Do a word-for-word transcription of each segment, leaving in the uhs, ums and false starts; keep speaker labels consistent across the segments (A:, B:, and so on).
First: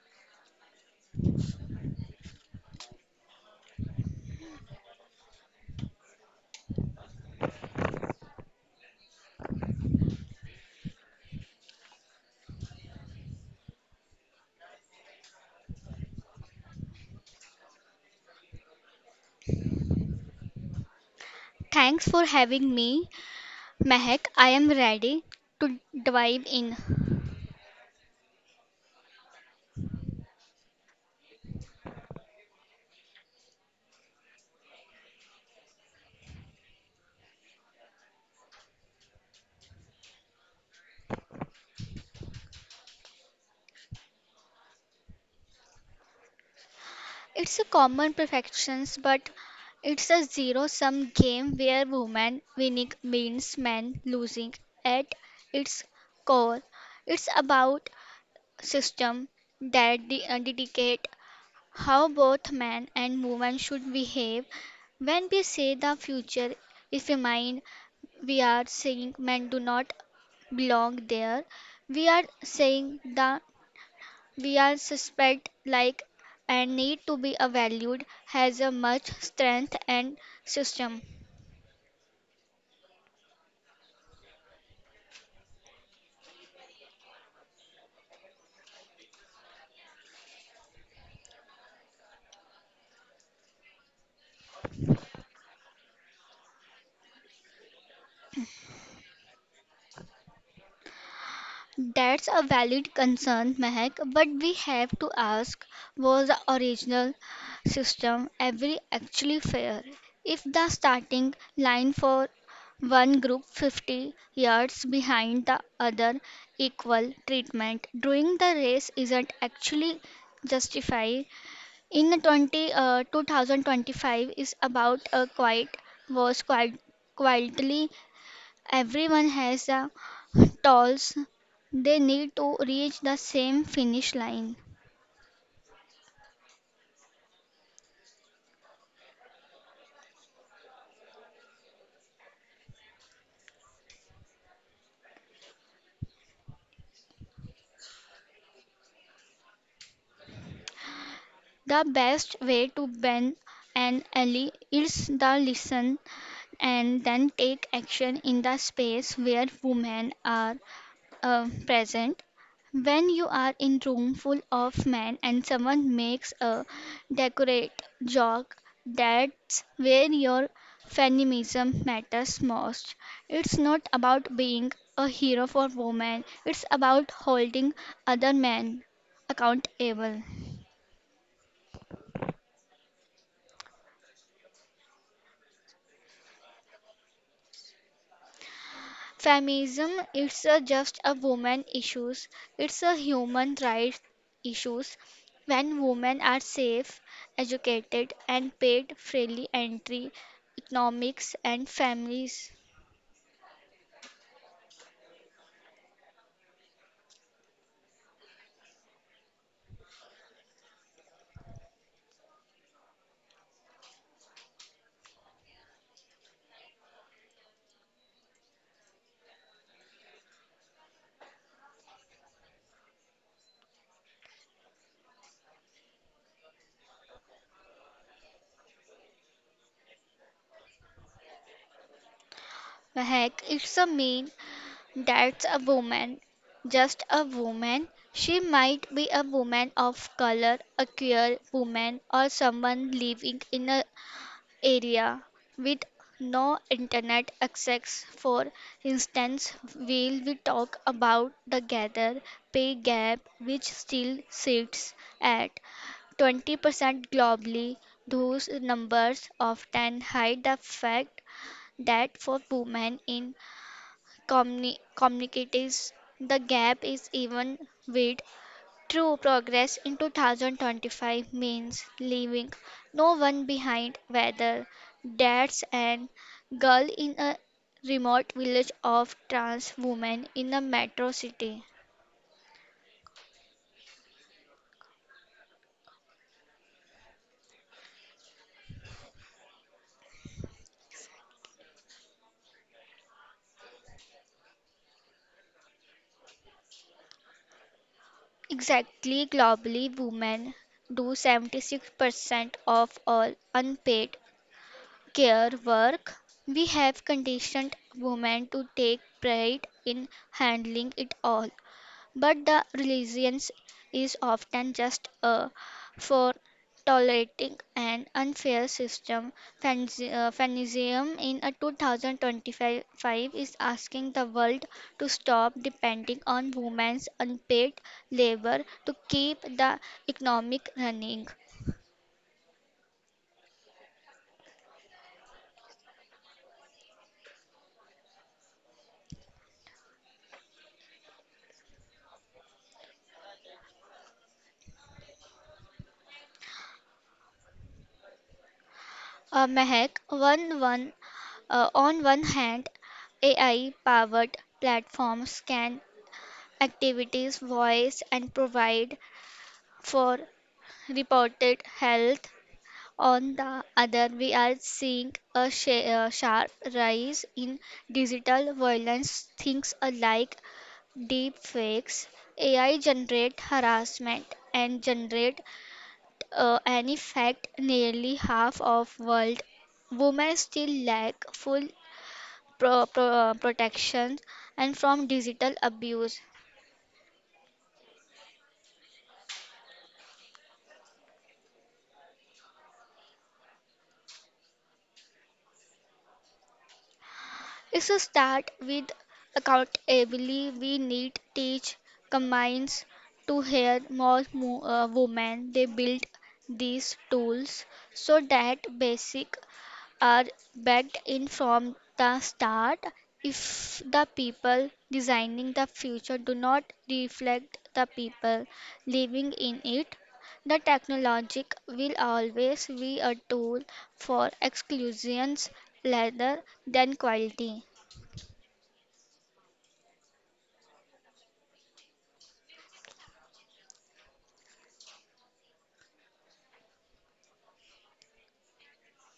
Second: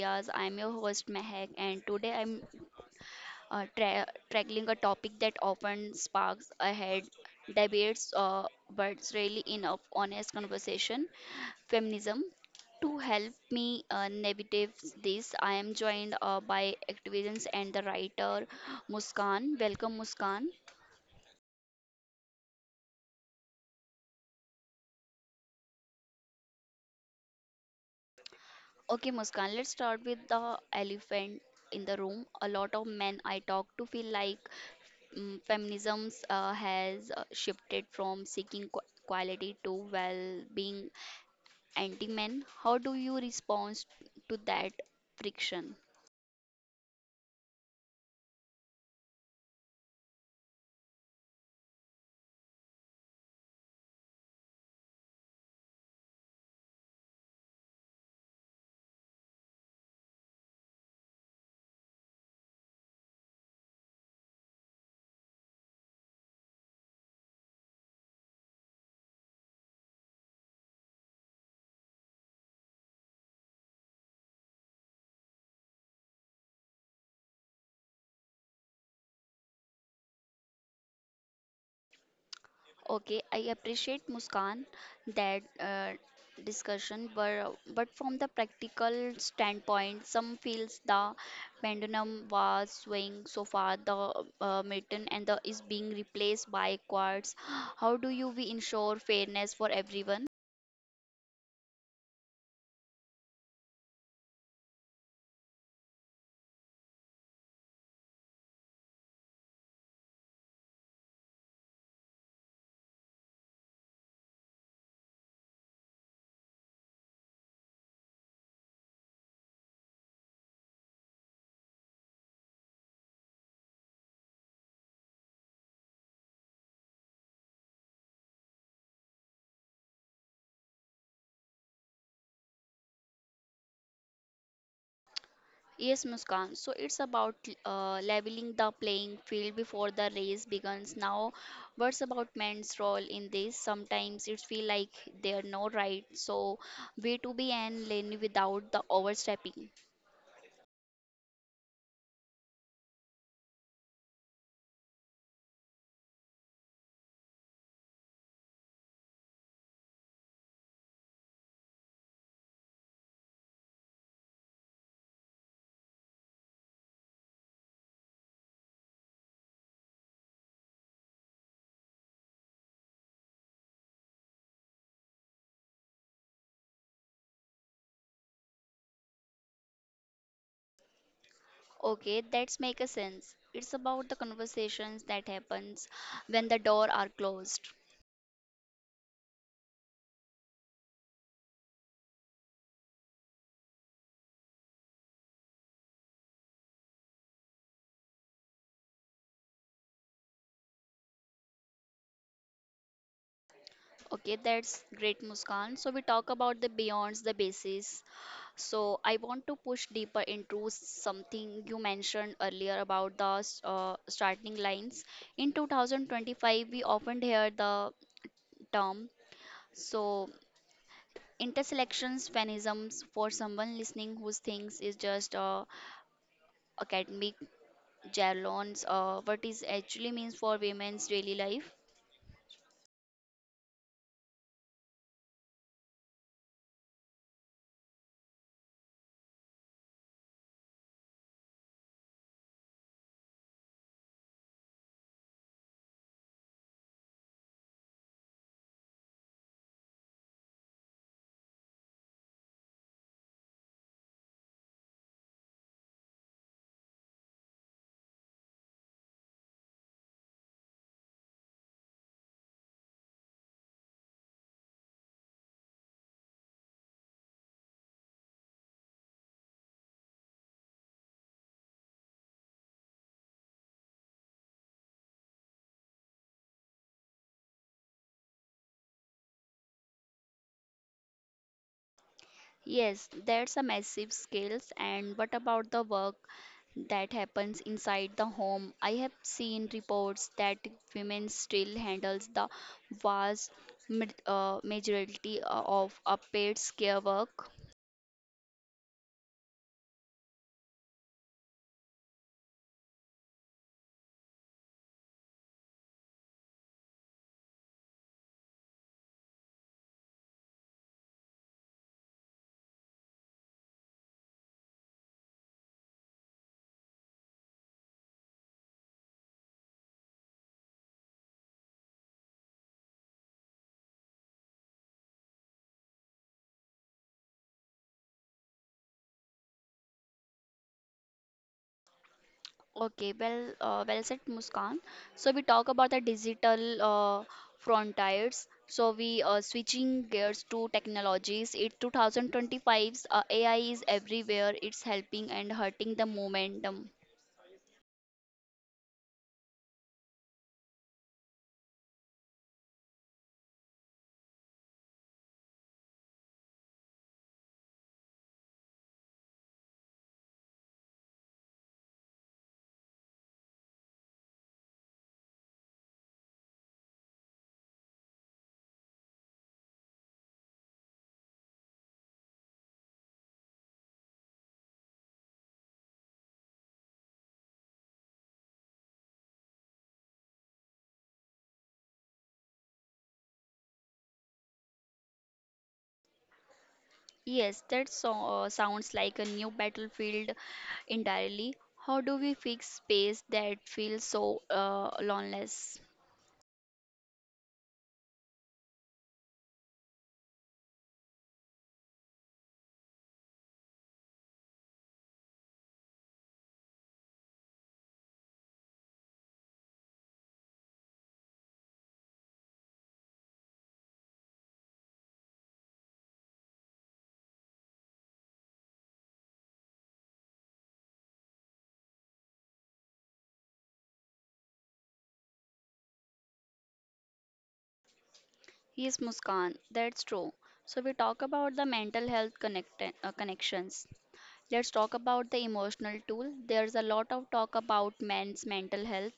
A: Areas. I am your host Mehak and today I'm uh, tra- tackling a topic that often sparks ahead debates, uh, but really in a honest conversation, feminism. To help me uh, navigate this, I am joined uh, by activists and the writer Muskan. Welcome Muskan.
B: Thanks for having me, Mehak. I am ready to dive in.
A: Okay, Muskan, let's start with the elephant in the room. A lot of men I talk to feel like mm, feminism uh, has uh, shifted from seeking qu- quality to well being anti men. How do you respond to that friction?
B: It's a common perfection, but it's a zero sum game where women winning means men losing. At its core, it's about system that de- uh, dedicate how both men and women should behave when we say the future is female, we are saying men do not belong there. We are saying that we are suspect like and need to be valued has a much strength and system.
A: Okay, I appreciate Muskan that uh, discussion, but but from the practical standpoint some feels the pendulum was swinging so far the uh, mitten and the is being replaced by quartz. How do you we ensure fairness for everyone?
B: That's a valid concern, Mehak, but we have to ask, was the original system ever actually fair? If the starting line for one group fifty yards behind the other, equal treatment during the race isn't actually justified in 20, uh, two thousand twenty-five is about a quiet was quite quietly. Everyone has a goals they need to reach the same finish line.
A: Yes, Muskan. So it's about uh, leveling the playing field before the race begins. Now, what's about men's role in this? Sometimes it feel like they are no right. So way to be and lane without the overstepping.
B: The best way to ban an ally is to listen and then take action in the space where women are uh, present. When you are in room full of men and someone makes a decorate joke, that's where your feminism matters most. It's not about being a hero for women, it's about holding other men accountable.
A: Okay, that's make a sense. It's about the conversations that happens when the door are closed.
B: Feminism is a just a woman issues. It's a human rights issues. When women are safe, educated and paid fairly entry economics and families.
A: Okay, that's great, Muskan. So we talk about the beyonds the basis. So I want to push deeper into something you mentioned earlier about the uh, starting lines. In two thousand twenty-five, we often hear the term so interselections feminisms for someone listening who thinks is just uh, academic jargons. Uh, what is actually means for women's daily life?
B: Heck, it's a mean that's a woman. Just a woman. She might be a woman of color, a queer woman, or someone living in a area with no internet access. For instance, will we talk about the gather pay gap which still sits at twenty percent globally. Those numbers often hide the fact that for women in communi- communities, the gap is even wide. True progress in two thousand twenty-five means leaving no one behind, whether that's an girl in a remote village or trans women in a metro city.
A: Yes, that's a massive scales. And what about the work that happens inside the home? I have seen reports that women still handles the vast ma- uh, majority uh, of a paid's care work.
B: Exactly, globally, women do seventy-six percent of all unpaid care work. We have conditioned women to take pride in handling it all. But the religion is often just a for tolerating an unfair system. Fanzi- uh, Feminism in a two thousand twenty-five is asking the world to stop depending on women's unpaid labor to keep the economic running.
A: Okay, well, uh, well said, Muskan. So we talk about the digital uh, frontiers. So we uh, switching gears to technologies. It two thousand twenty-five's uh, A I is everywhere. It's helping and hurting the momentum.
B: Uh, Mehak, one, one, uh, on one hand, A I powered platforms can activities voice and provide for reported health. On the other, we are seeing a sha- uh, sharp rise in digital violence, things like deep fakes, A I generate harassment, and generate uh, an effect. Nearly half of world women still lack full pro- pro- uh, protection and from digital abuse.
A: Yes, that so- uh, sounds like a new battlefield entirely. How do we fix space that feels so uh, loneless?
B: It's a start with accountability. We need teach companies to hire more mo- uh, women. They build these tools so that basic are backed in from the start. If the people designing the future do not reflect the people living in it, the technology will always be a tool for exclusions rather than quality.
A: Yes, Muskan, that's true. So we talk about the mental health connect uh, connections. Let's talk about the emotional tool. There's a lot of talk about men's mental health,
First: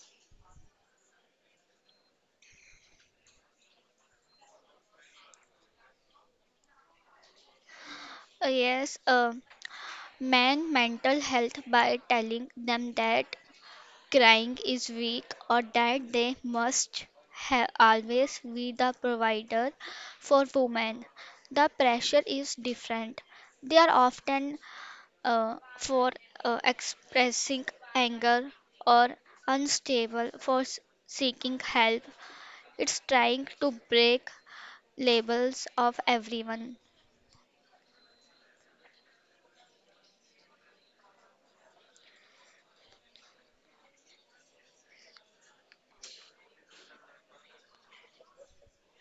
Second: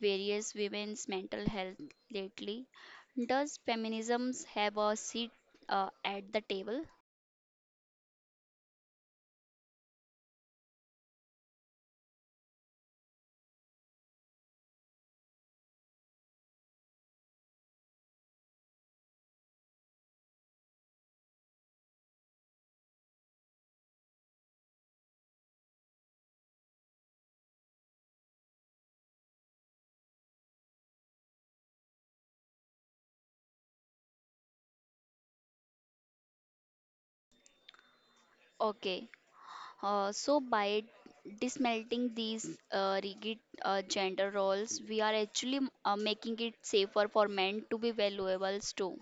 A: various women's mental health lately. Does feminism have a seat uh, at the table?
B: Uh, Yes, uh, man mental health by telling them that crying is weak or that they must ha- always be the provider for women. The pressure is different. They are often uh, for uh, expressing anger or unstable for s- seeking help. It's trying to break labels of everyone.
A: Okay. Uh, so, by dismantling these uh, rigid uh, gender roles, we are actually uh, making it safer for men to be valuables too.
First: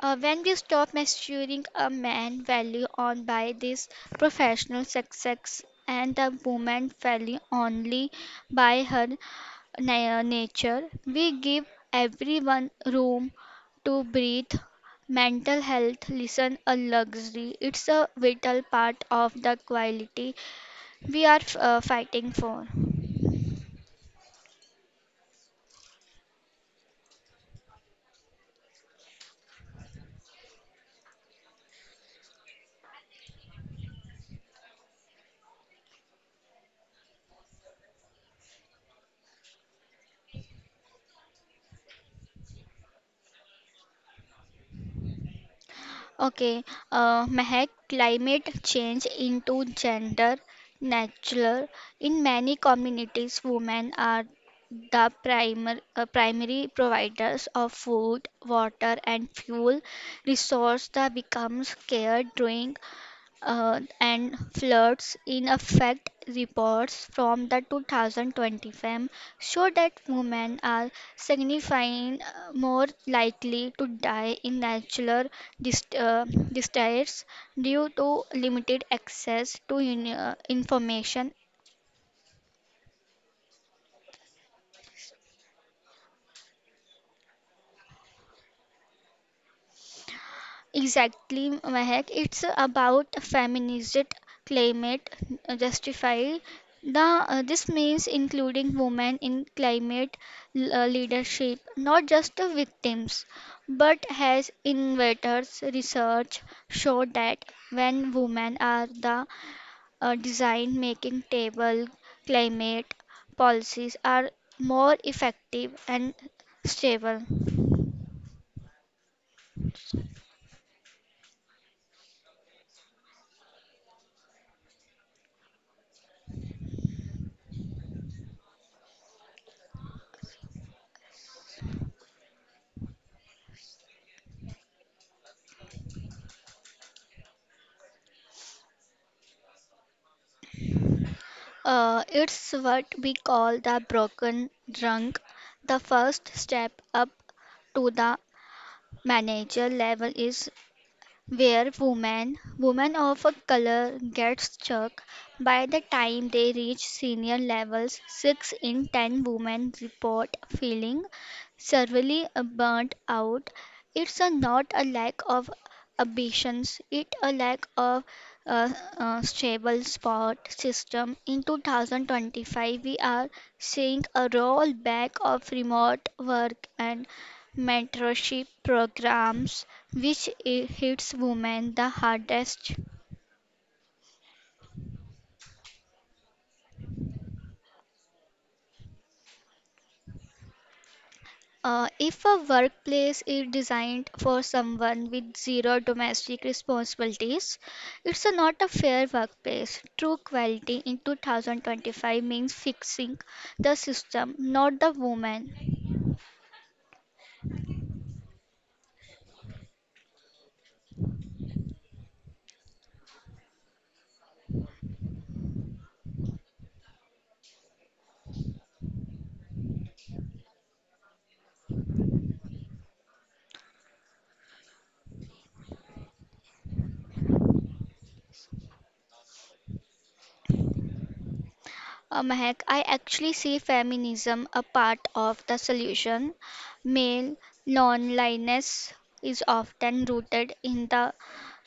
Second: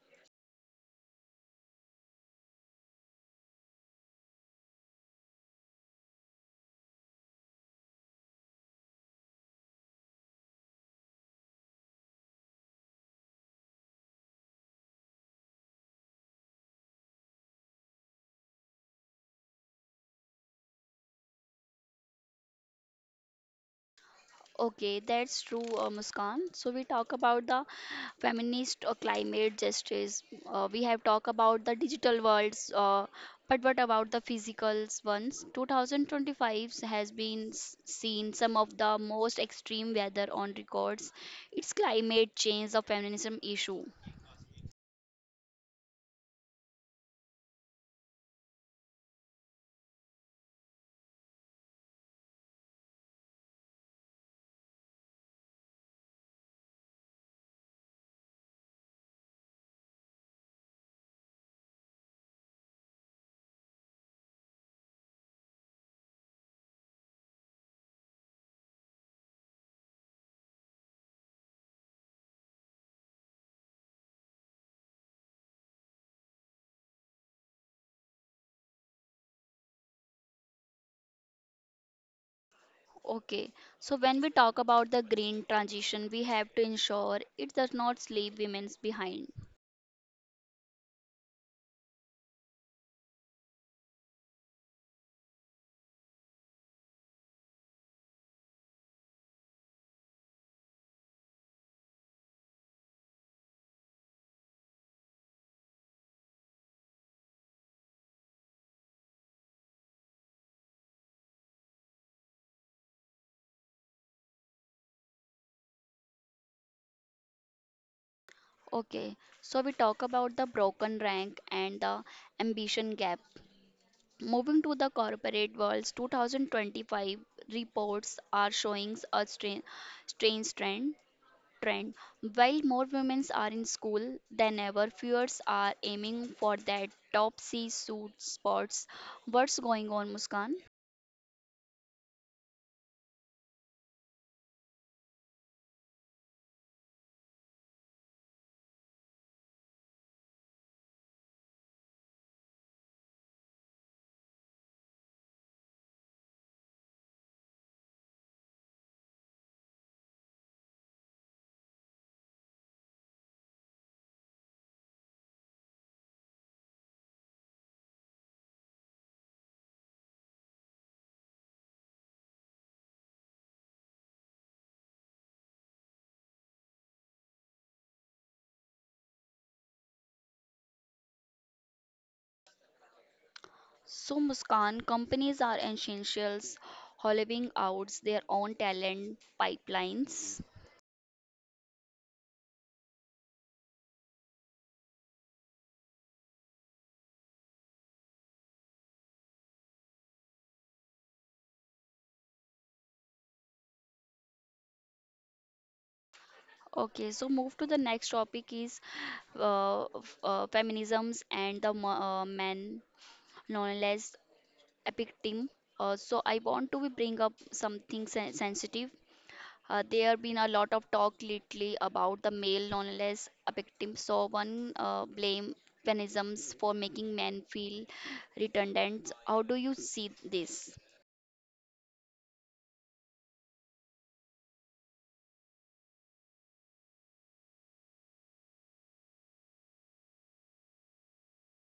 B: Uh, when we stop measuring a man's value on by this professional success and a woman's value only by her na- nature, we give everyone room to breathe. Mental health listen a luxury. It's a vital part of the quality we are uh, fighting for.
A: Okay, that's true, uh, Muskan. So, we talk about the feminist uh, climate justice. Uh, we have talked about the digital worlds, uh, but what about the physical ones? twenty twenty-five has been s- seen some of the most extreme weather on records. It's climate change, a feminism issue.
B: Okay, uh, Mehak, climate change into gender natural. In many communities, women are the primer, uh, primary providers of food, water, and fuel resource that becomes scarce during uh, and floods in effect reports from the two thousand twenty fem show that women are signifying uh, more likely to die in natural dist- uh, disasters due to limited access to in- uh, information.
A: Okay, so when we talk about the green transition, we have to ensure it does not leave women behind.
B: Exactly, Mehak. It's about feminism, climate uh, justify. The uh, this means including women in climate l- uh, leadership, not just the victims, but has innovators. Research show that when women are the uh, design making table, climate policies are more effective and stable.
A: Okay, so we talk about the broken rank and the ambition gap. Moving to the corporate world's two thousand twenty-five reports are showing a strain, strange trend. Trend. While more women are in school than ever, viewers are aiming for that top C suit spots. What's going on, Muskan?
B: Uh, it's what we call the broken rung. The first step up to the manager level is where women women of a color get stuck. By the time they reach senior levels, six in ten women report feeling severely uh, burnt out. It's a not a lack of ambitions, it a lack of a, uh stable sport system. In two thousand twenty-five we are seeing a rollback of remote work and mentorship programs which i- hits women the hardest.
A: So, Muskan, companies are essentials, hollowing out their own talent pipelines.
B: Uh, if a workplace is designed for someone with zero domestic responsibilities, it's a not a fair workplace. True equality in twenty twenty-five means fixing the system, not the woman.
A: Okay, so move to the next topic is uh, f- uh, feminisms and the mo- uh, men nonetheless epic team. Uh, so I want to bring up something sen- sensitive. Uh, there have been a lot of talk lately about the male nonetheless victim. So one uh, blame feminisms for making men feel redundant. How do you see this?
B: Uh, Mahak, I actually see feminism a part of the solution. Male non-linearness is often rooted in the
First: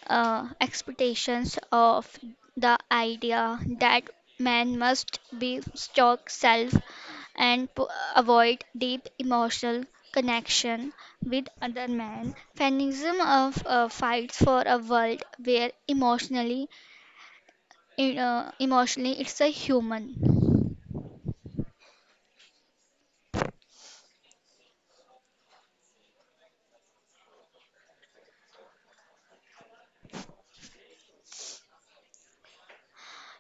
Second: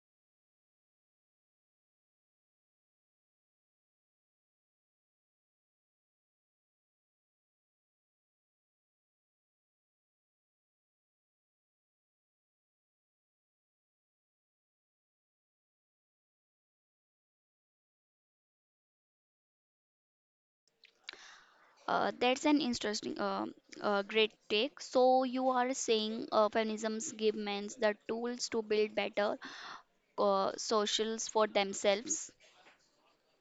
B: uh, expectations of the idea that man must be stock self and p- avoid deep emotional connection with other men. Feminism of uh, fights for a world where emotionally, uh, emotionally it's a human.
A: Uh, that's an interesting, uh, uh, great take. So you are saying uh, feminisms give men the tools to build better uh, socials for themselves.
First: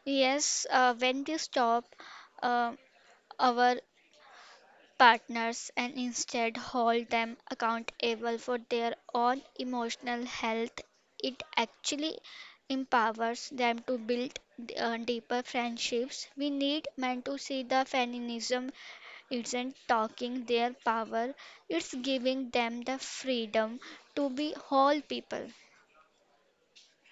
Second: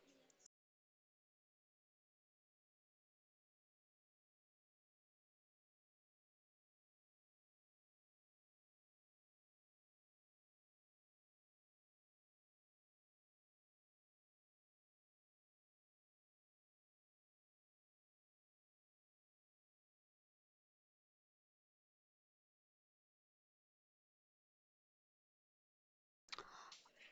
B: Yes, uh, when we stop uh, our partners and instead hold them accountable for their own emotional health, it actually empowers them to build uh, deeper friendships. We need men to see the feminism isn't talking their power, it's giving them the freedom to be whole people.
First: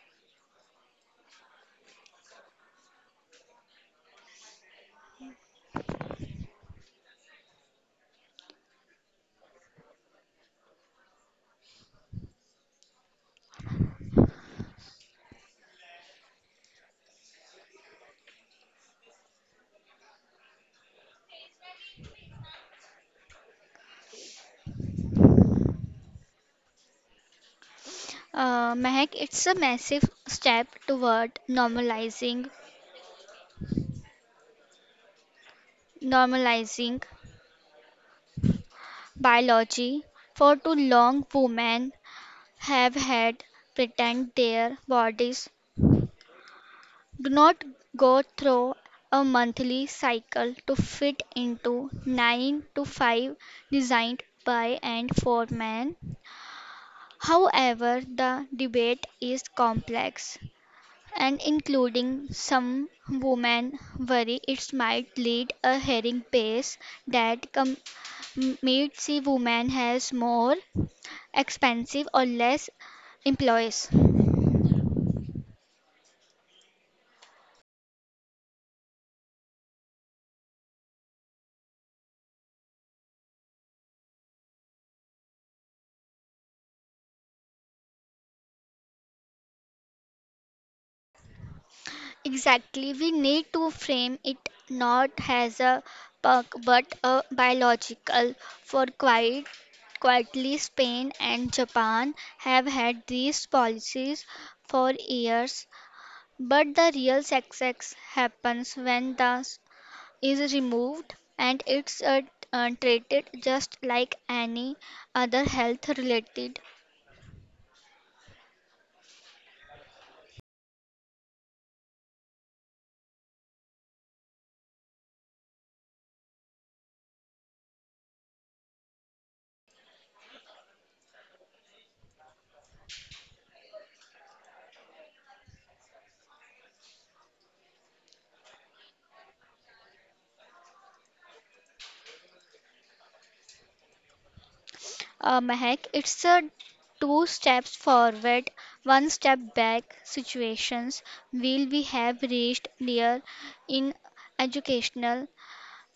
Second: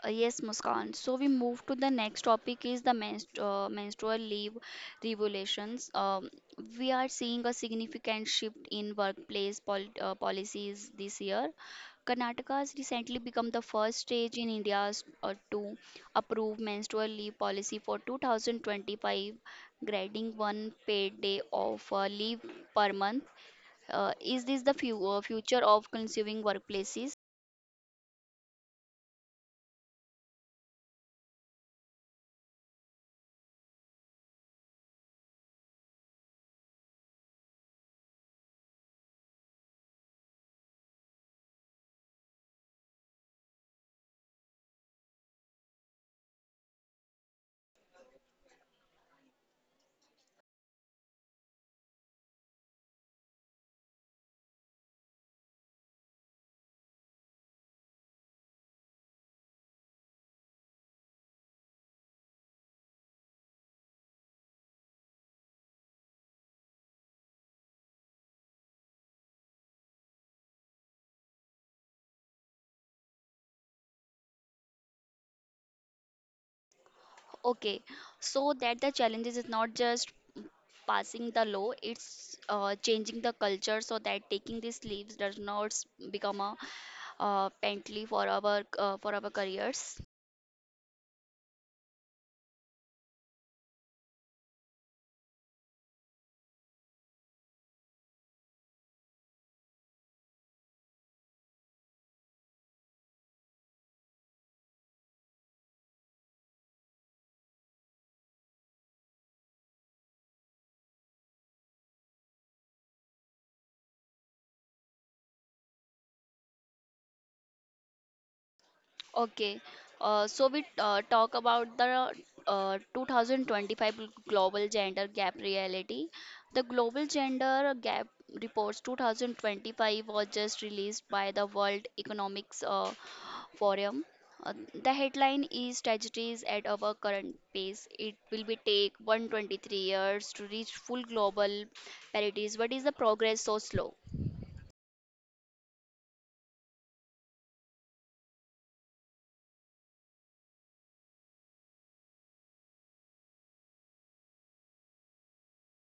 A: Uh, yes, Muskan. So we move to the next topic is the menstru uh, menstrual leave revolutions. Um, we are seeing a significant shift in workplace pol uh, policies this year. Karnataka has recently become the first stage in India uh, to approve menstrual leave policy for two thousand twenty-five, granting one paid day of uh, leave per month. Uh, is this the fu- uh, future of consuming workplaces?
B: Uh, Mehak, it's a massive step toward normalizing normalizing biology. For too long, women have had pretend their bodies do not go through a monthly cycle to fit into nine to five designed by and for men. However, the debate is complex and including some women worry it might lead a herring pace that com- m- meets the woman has more expensive or less employees.
A: Okay, so that the challenges is not just passing the law, it's uh, changing the culture so that taking these leaves does not s- become a uh, penalty for our uh, for our careers.
B: Exactly, we need to frame it not as a perk but a biological for quite quietly. Spain and Japan have had these policies for years. But the real success happens when the s- is removed and it's uh, uh, treated just like any other health related
A: Okay, uh, so we uh, talk about the uh, two thousand twenty-five global gender gap reality. The global gender gap reports twenty twenty-five was just released by the World Economics uh, Forum. Uh, the headline is Strategies at our current pace. It will be take one hundred twenty-three years to reach full global parity. What is the progress so slow?
B: uh, mahek. It's a two steps forward, one step back situations will we have reached near in educational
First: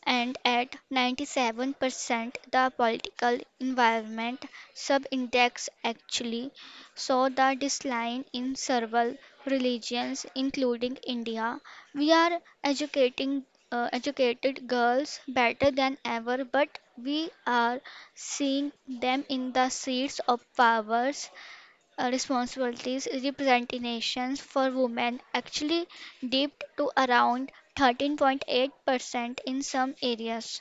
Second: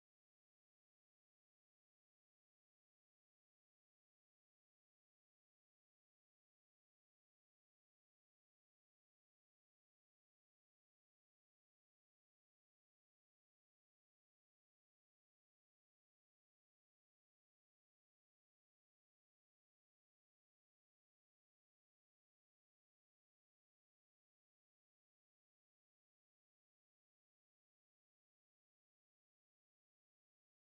B: and at ninety-seven percent, the political environment subindex actually saw the decline in several religions, including India. We are educating uh, educated girls better than ever, but we are seeing them in the seats of powers uh, responsibilities representations for women actually dipped to around thirteen point eight percent in some areas.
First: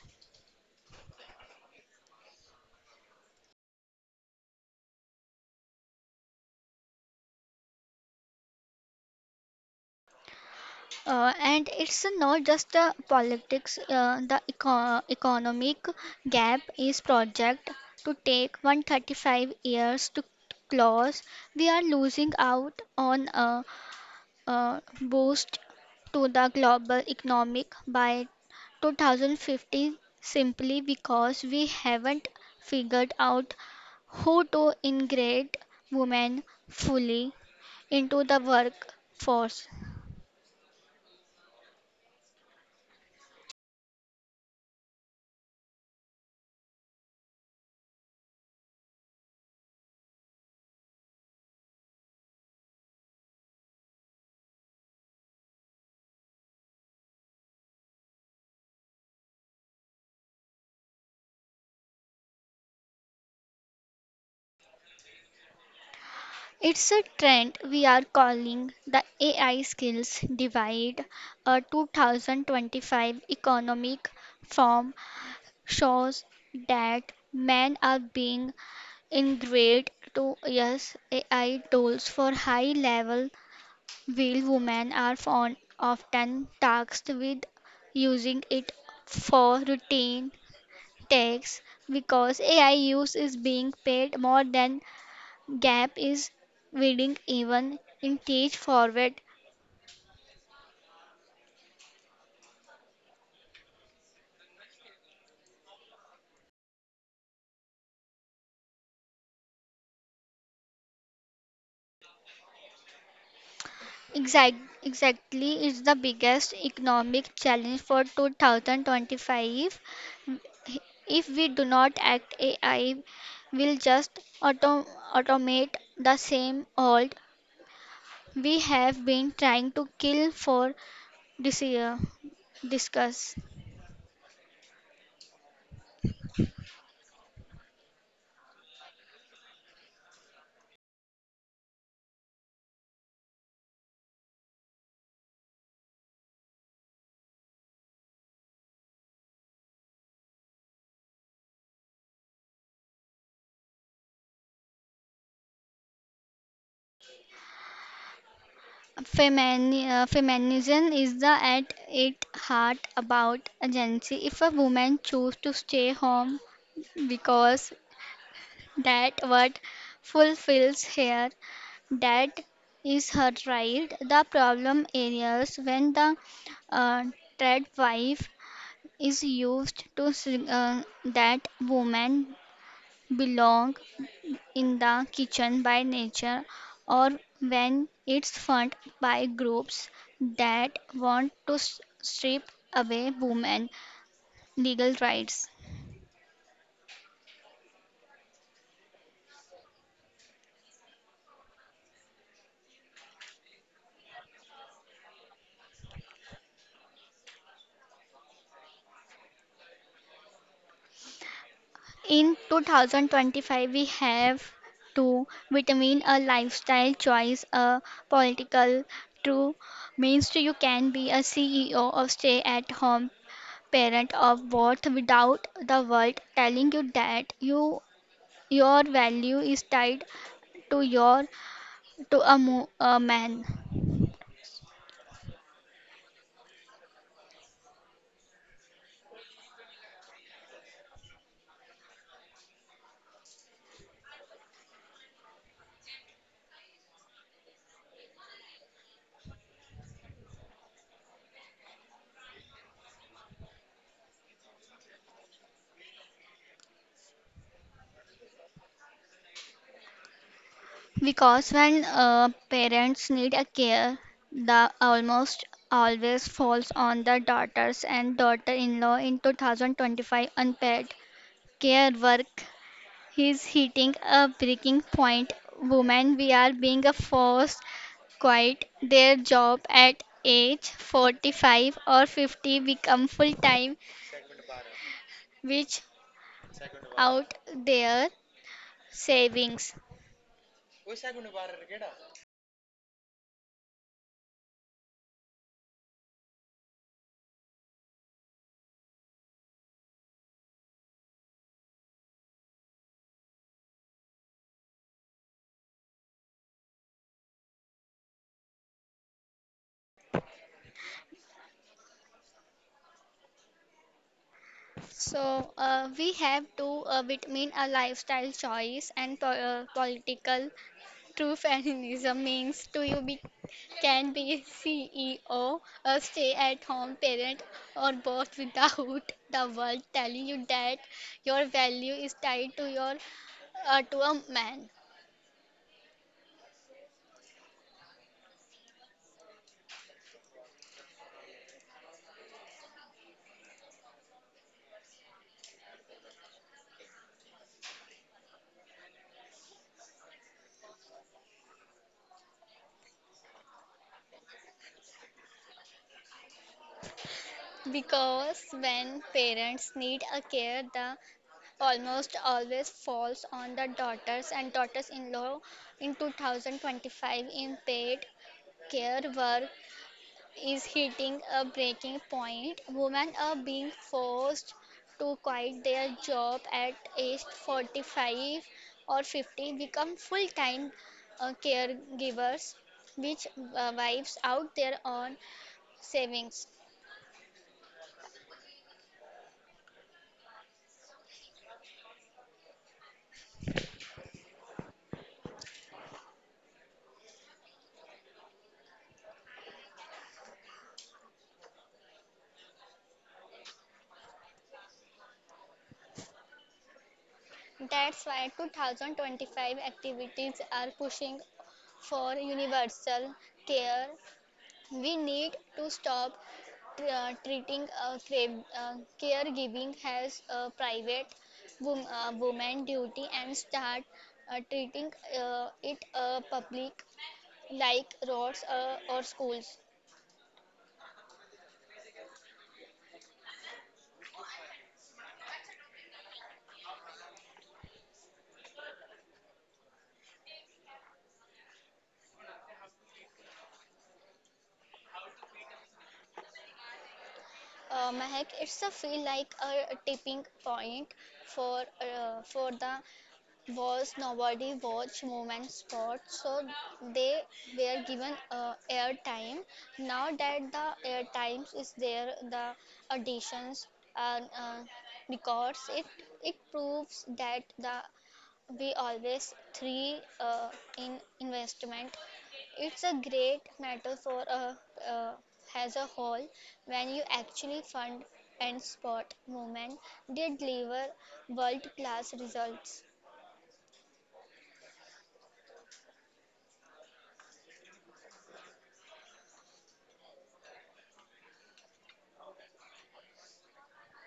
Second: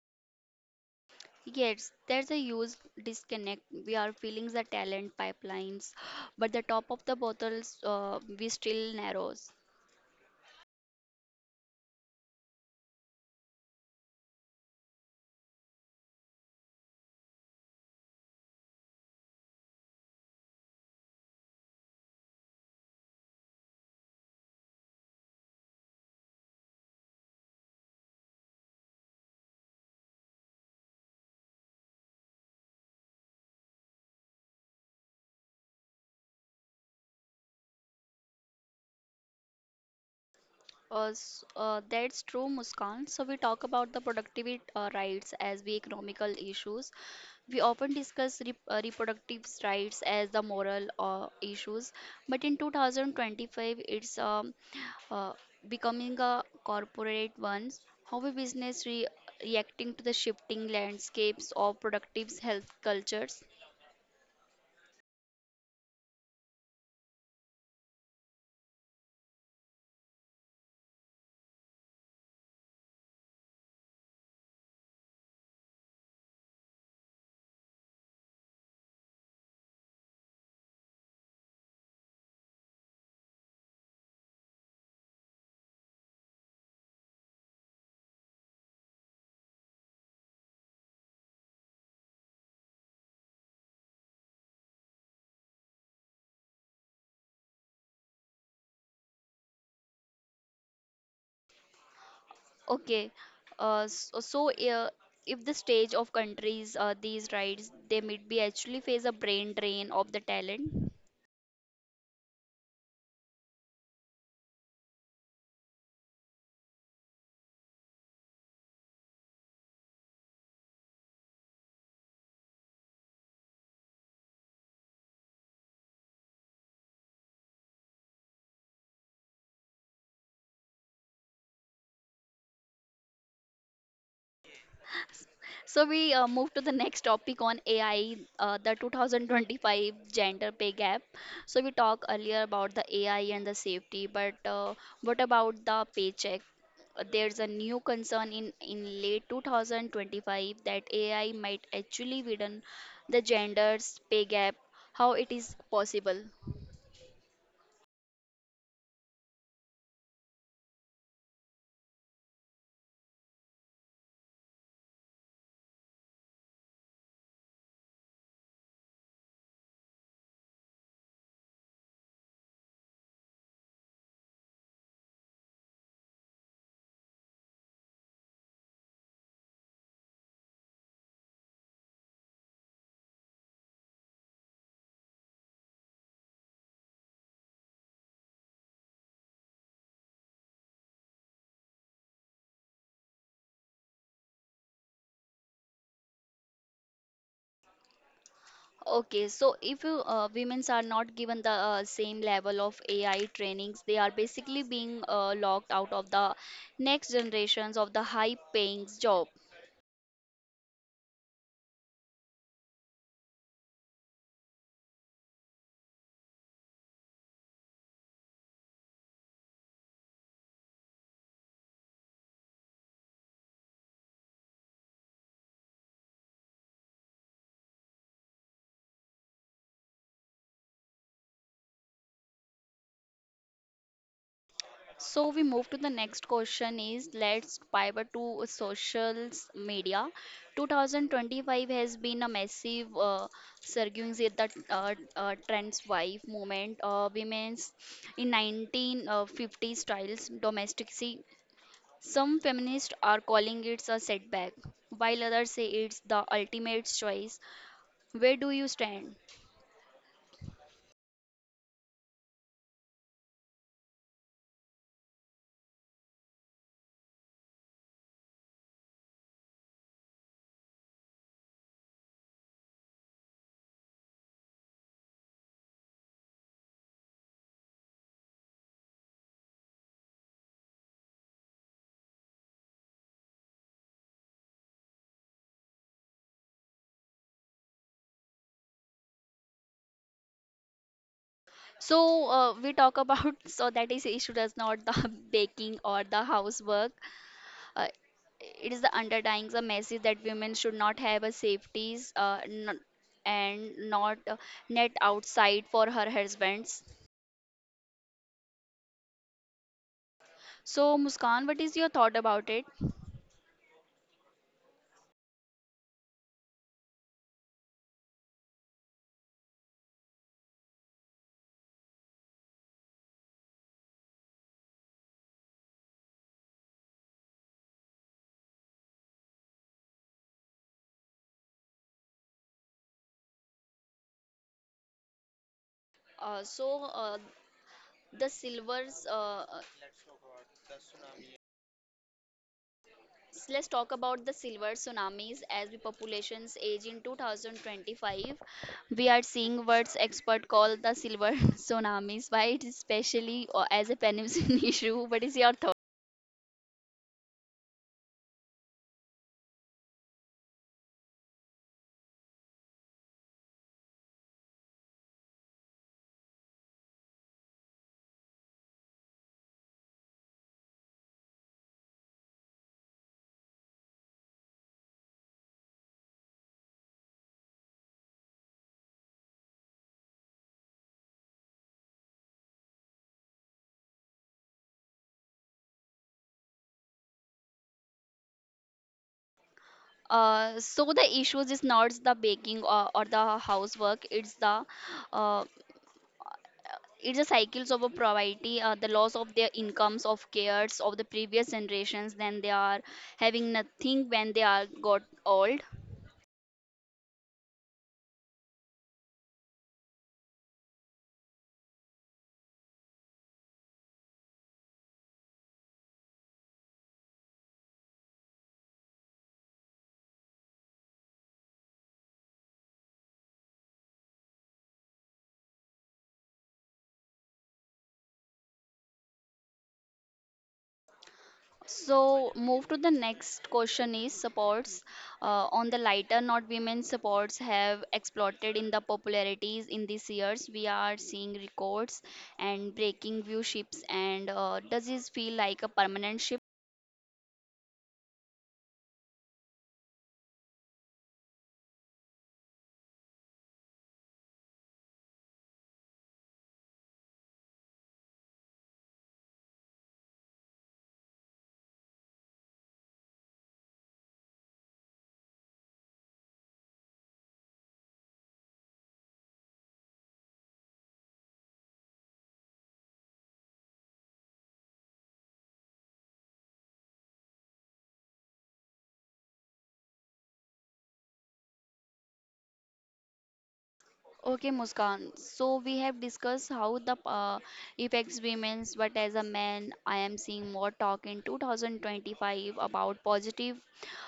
A: Yes, there's a huge disconnect. We are filling the talent pipelines, but the top of the bottles uh, we still narrow.s
B: Uh, and it's not just the politics, uh, the eco- economic gap is project to take one hundred thirty-five years to close. We are losing out on a, a boost to the global economic by two thousand fifty simply because we haven't figured out how to integrate women fully into the workforce.
A: Uh, s- uh, that's true, Muskan. So we talk about the productivity uh, rights as the economical issues. We often discuss re- uh, reproductive rights as the moral uh, issues, but in two thousand twenty-five, it's um, uh, becoming a corporate ones. How a business re- reacting to the shifting landscapes of productive health cultures?
B: It's a trend we are calling the A I skills divide, a two thousand twenty-five economic form shows that men are being ingrained to use A I tools for high level, while women are on, often tasked with using it for routine tasks because A I use is being paid more than gap is widening even in teach forward.
A: Okay, uh, so, so uh, if the stage of countries uh, these rights they might be actually face a brain drain of the talent.
B: Exact, exactly is the biggest economic challenge for two thousand twenty-five. If we do not act, A I will just auto, automate the same old we have been trying to kill for this year. Discuss.
A: So we uh, move to the next topic on A I, uh, the two thousand twenty-five gender pay gap. So we talked earlier about the A I and the safety, but uh, what about the paycheck? Uh, There's a new concern in, in late two thousand twenty-five that A I might actually widen the gender's pay gap. How it is possible?
B: Femini- uh, feminism is the at its heart about agency. If a woman chooses to stay home because that what fulfills her, that is her right. The problem areas when the uh, trad wife is used to sig- uh, that woman belong in the kitchen by nature or when it's funded by groups that want to s- strip away women legal rights.
A: Okay, so if you uh, women's are not given the uh, same level of A I trainings, they are basically being uh, locked out of the next generations of the high-paying job.
B: In twenty twenty-five, we have to between a lifestyle choice, a political true means to you can be a C E O of stay-at-home parent of both without the world telling you that you your value is tied to your to a, mo- a man.
A: So we move to the next question is let's pivot to social media. twenty twenty-five has been a massive uh, surgings with the uh, uh, trends wife movement. Uh, women's in nineteen fifties styles domesticity. Some feminists are calling it a setback, while others say it's the ultimate choice. Where do you stand?
B: Because when uh, parents need a care, the almost always falls on the daughters and daughter-in-law in two thousand twenty-five unpaid care work is hitting a breaking point. Women we are being forced quit their job at age forty-five or fifty become full-time which out their savings.
A: So uh, we talk about so that is issue does not the baking or the housework. Uh, it is the underlying the message that women should not have a safeties uh, n- and not uh, net outside for her husbands. So Muskan, what is your thought about it?
B: So uh, we have to uh, between a lifestyle choice and po- uh, political. True feminism means to you be can be C E O, a stay-at-home parent, or both without the world telling you that your value is tied to your uh, to a man.
A: Uh, so uh, the silvers. Uh, So let's talk about the silver tsunamis as the populations age in two thousand twenty-five. We are seeing what experts call the silver tsunamis. Why it is especially uh, as a penicillin issue? What is your thought?
B: Because when parents need a care, the almost always falls on the daughters and daughters-in-law. In two thousand twenty-five, in paid care work is hitting a breaking point. Women are being forced to quit their job at age forty-five or fifty, become full time uh, caregivers, which uh, wipes out their own savings.
A: Uh, so the issues is not the baking or, or the housework. It's the uh, it's the cycles of a poverty, uh, the loss of their incomes, of cares of the previous generations. Then they are having nothing when they are got old.
B: That's why twenty twenty-five activities are pushing for universal care. We need to stop tr- uh, treating uh, cra- uh, caregiving as a private wom- uh, woman duty and start uh, treating uh, it uh, public like roads uh, or schools.
A: So, move to the next question is supports. Uh, on the lighter note, women supports have exploded in the popularities in these years. We are seeing records and breaking viewerships. And uh, does this feel like a permanent shift?
B: Uh, Mahak, it's a feel like a tipping point for uh, for the was nobody watch movement sports, so they were given uh, airtime. Now that the airtime is there, the auditions uh, uh, because it it proves that the we always three uh, in investment. It's a great matter for a uh, as a whole. When you actually fund and sport movement, they deliver world class results.
A: Okay, Muskan. So we have discussed how the uh, affects women's, but as a man, I am seeing more talk in two thousand twenty-five about positive.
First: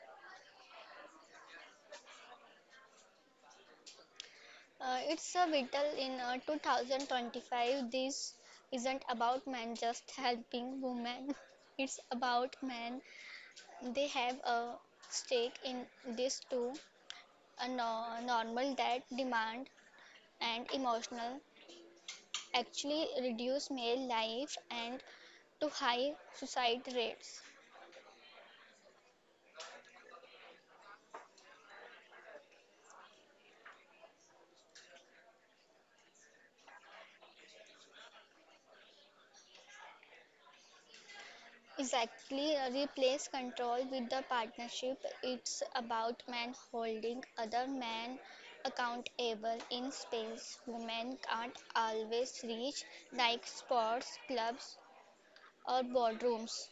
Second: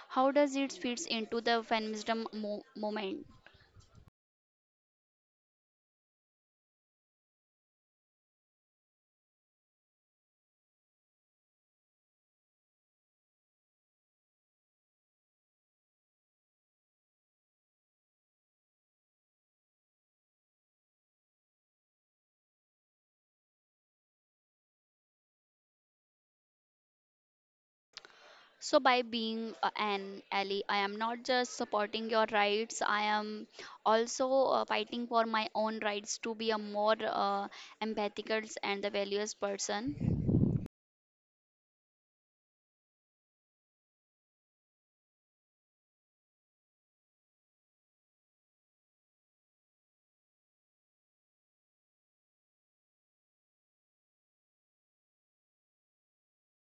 A: How does it fits into the feminism mo- movement?
B: Uh, it's a vital in uh, two thousand twenty-five. This isn't about men just helping women. It's about men. They have a stake in this too. A no- normal that demand and emotional actually reduce male life and to high suicide rates.
A: So, by being uh, an ally, I am not just supporting your rights, I am also uh, fighting for my own rights to be a more uh, empathic and the values person.
B: Exactly, uh, replace control with the partnership. It's about men holding other men accountable in space. Women can't always reach like sports clubs or boardrooms.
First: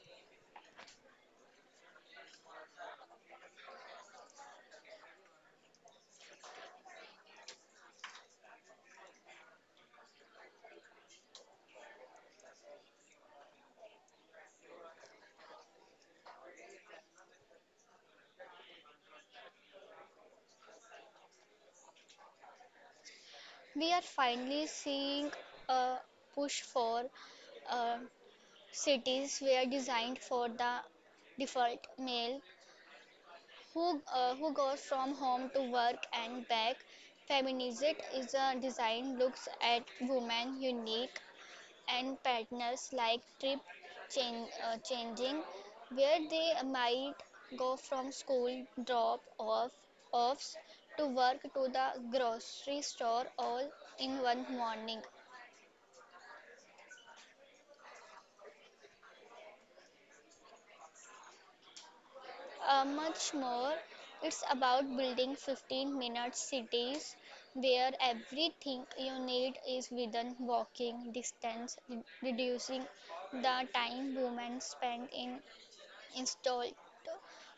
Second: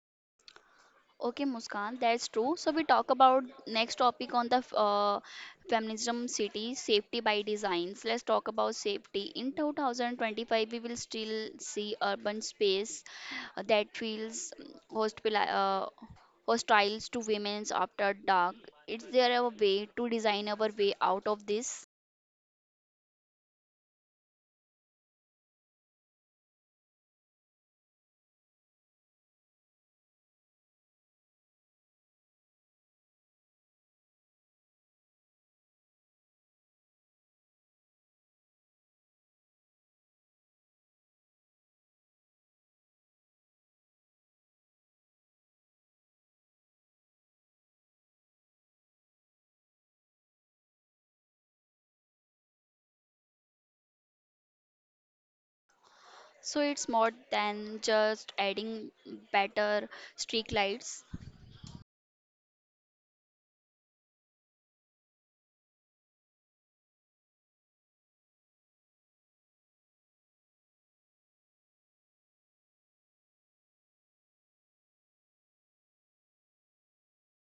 A: Okay, Muskan, that's true. So, we talk about next topic on the f- uh, feminism city safety by designs. Let's talk about safety. In twenty twenty-five, we will still see urban space uh, that feels mm, hospitali- uh, hostiles to women's after dark. Is there a way to design our way out of this?
B: We are finally seeing a push for uh, cities were designed for the default male who, uh, who goes from home to work and back. Feminism is a design looks at women unique and partners like trip change, uh, changing, where they might go from school drop off offs to work to the grocery store all in one morning.
A: So it's more than just adding better streak lights.
B: Uh, much more, it's about building fifteen minute cities where everything you need is within walking distance, re- reducing the time women spend in installed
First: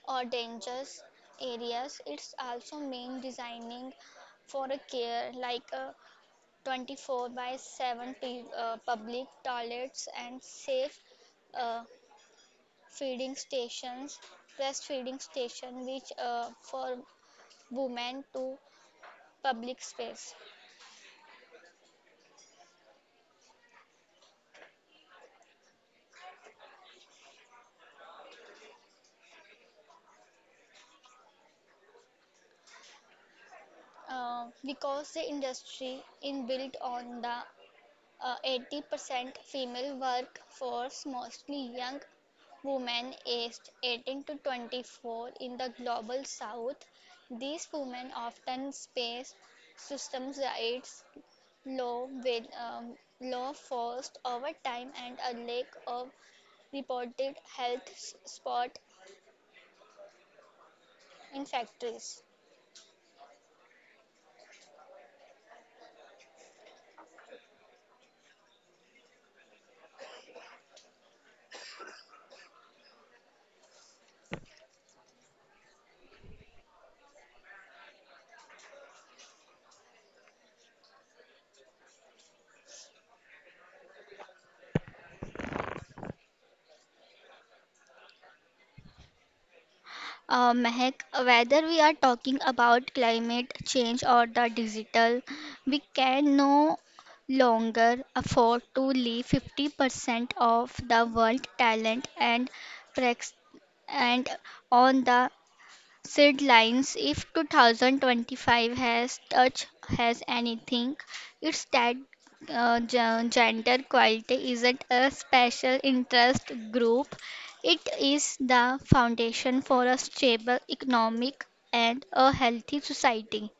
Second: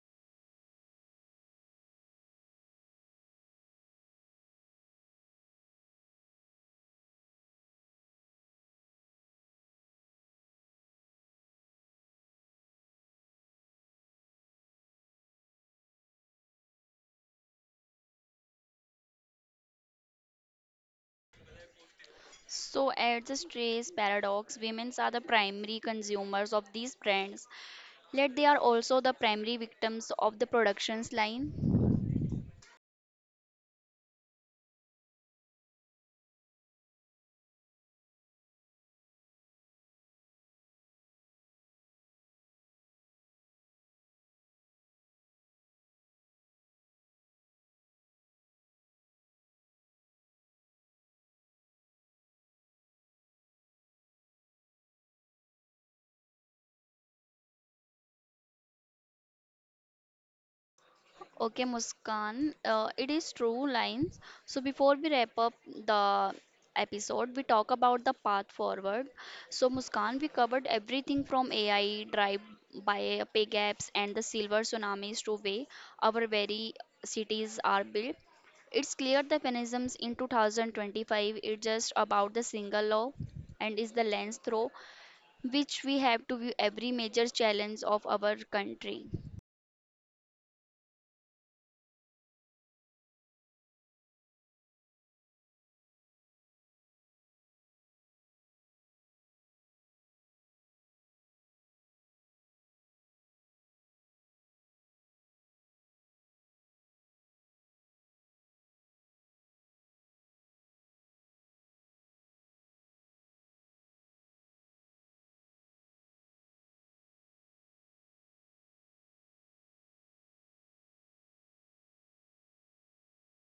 B: or dangerous areas. It's also mean designing for a care like uh, twenty-four by seven p- uh, public toilets and safe uh, feeding stations, breastfeeding station, which uh, for women to public space.
A: So at the Strays Paradox, women are the primary consumers of these brands, yet they are also the primary victims of the production's line.
B: Uh, because the industry is built on the uh, eighty percent female workforce, mostly young women aged eighteen to twenty-four in the global south, these women often face systems rights, low, with, um, low forced overtime and a lack of reported health s- spot in
A: Okay,
B: factories.
A: Muskan, uh, it is true lines. So before we wrap up the episode, we talk about the path forward. So Muskan, we covered everything from A I drive by pay gaps and the silver tsunamis to way our very cities are built. It's clear the mechanisms in two thousand twenty-five is just about the single law and is the lens through which we have to view every major challenge of our country.
B: Uh, Mehak, whether we are talking about climate change or the digital, we can no longer afford to leave fifty percent of the world talent and prex- and on the Sid lines. If two thousand twenty-five has touch has anything, it's that uh, gen- gender equality isn't a special interest group, it is the foundation for a stable economic and a healthy society.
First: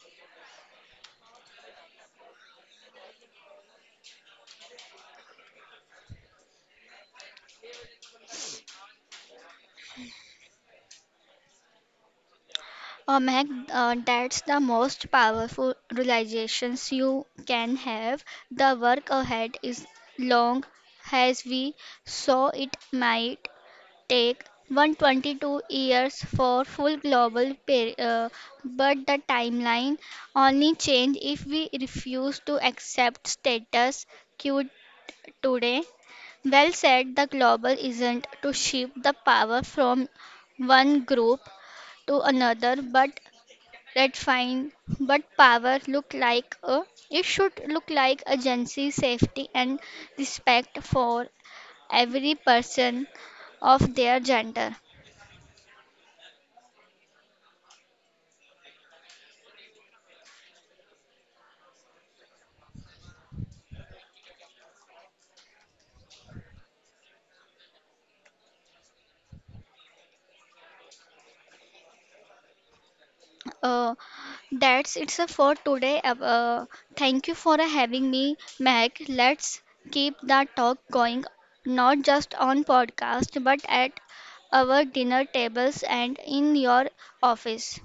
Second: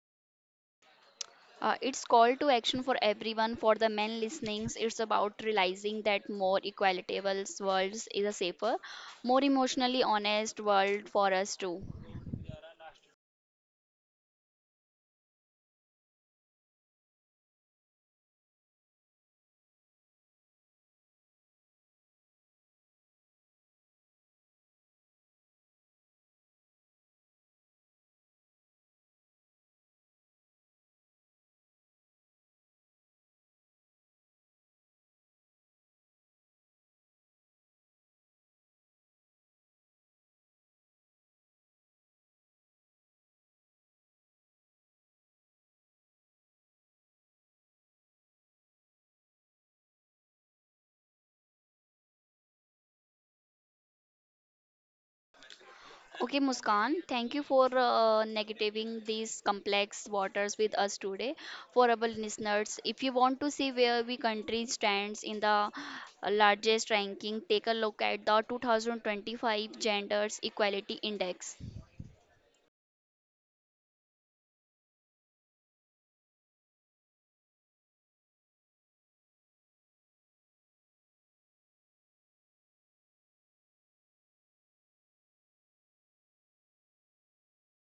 A: Uh, it's call to action for everyone. For the men listenings, it's about realizing that more equitable worlds is a safer, more emotionally honest world for us too.
B: uh, Mac, uh, that's the most powerful realizations you can have. The work ahead is long. As we saw, it might take one hundred twenty-two years for full global par- uh, but the timeline only change if we refuse to accept status quo today. Well said, the global isn't to shift the power from one group to another but redefine but power look like a it should look like agency safety and respect for every person of their gender.
A: Okay, Muskan, thank you for uh, negativing these complex waters with us today. For our listeners, if you want to see where we country stands in the uh, largest ranking, take a look at the two thousand twenty-five Genders Equality Index.
B: Uh, that's it's a for today. Uh, thank you for having me, Mac. Let's keep the talk going, not just on podcast, but at our dinner tables and in your office.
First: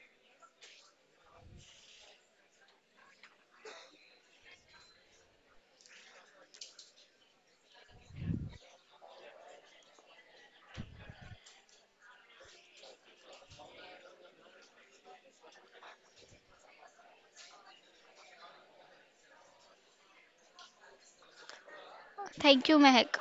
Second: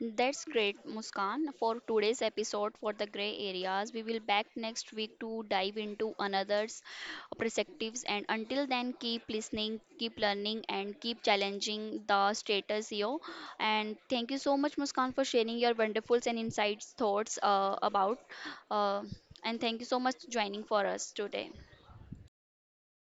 A: That's great, Muskan. For today's episode for the gray areas, we will back next week to dive into another's perspectives. And until then, keep listening, keep learning, and keep challenging the status quo. And thank you so much, Muskan, for sharing your wonderful and insights thoughts uh, about. Uh, and thank you so much joining for us today.
B: Thank you, Mac.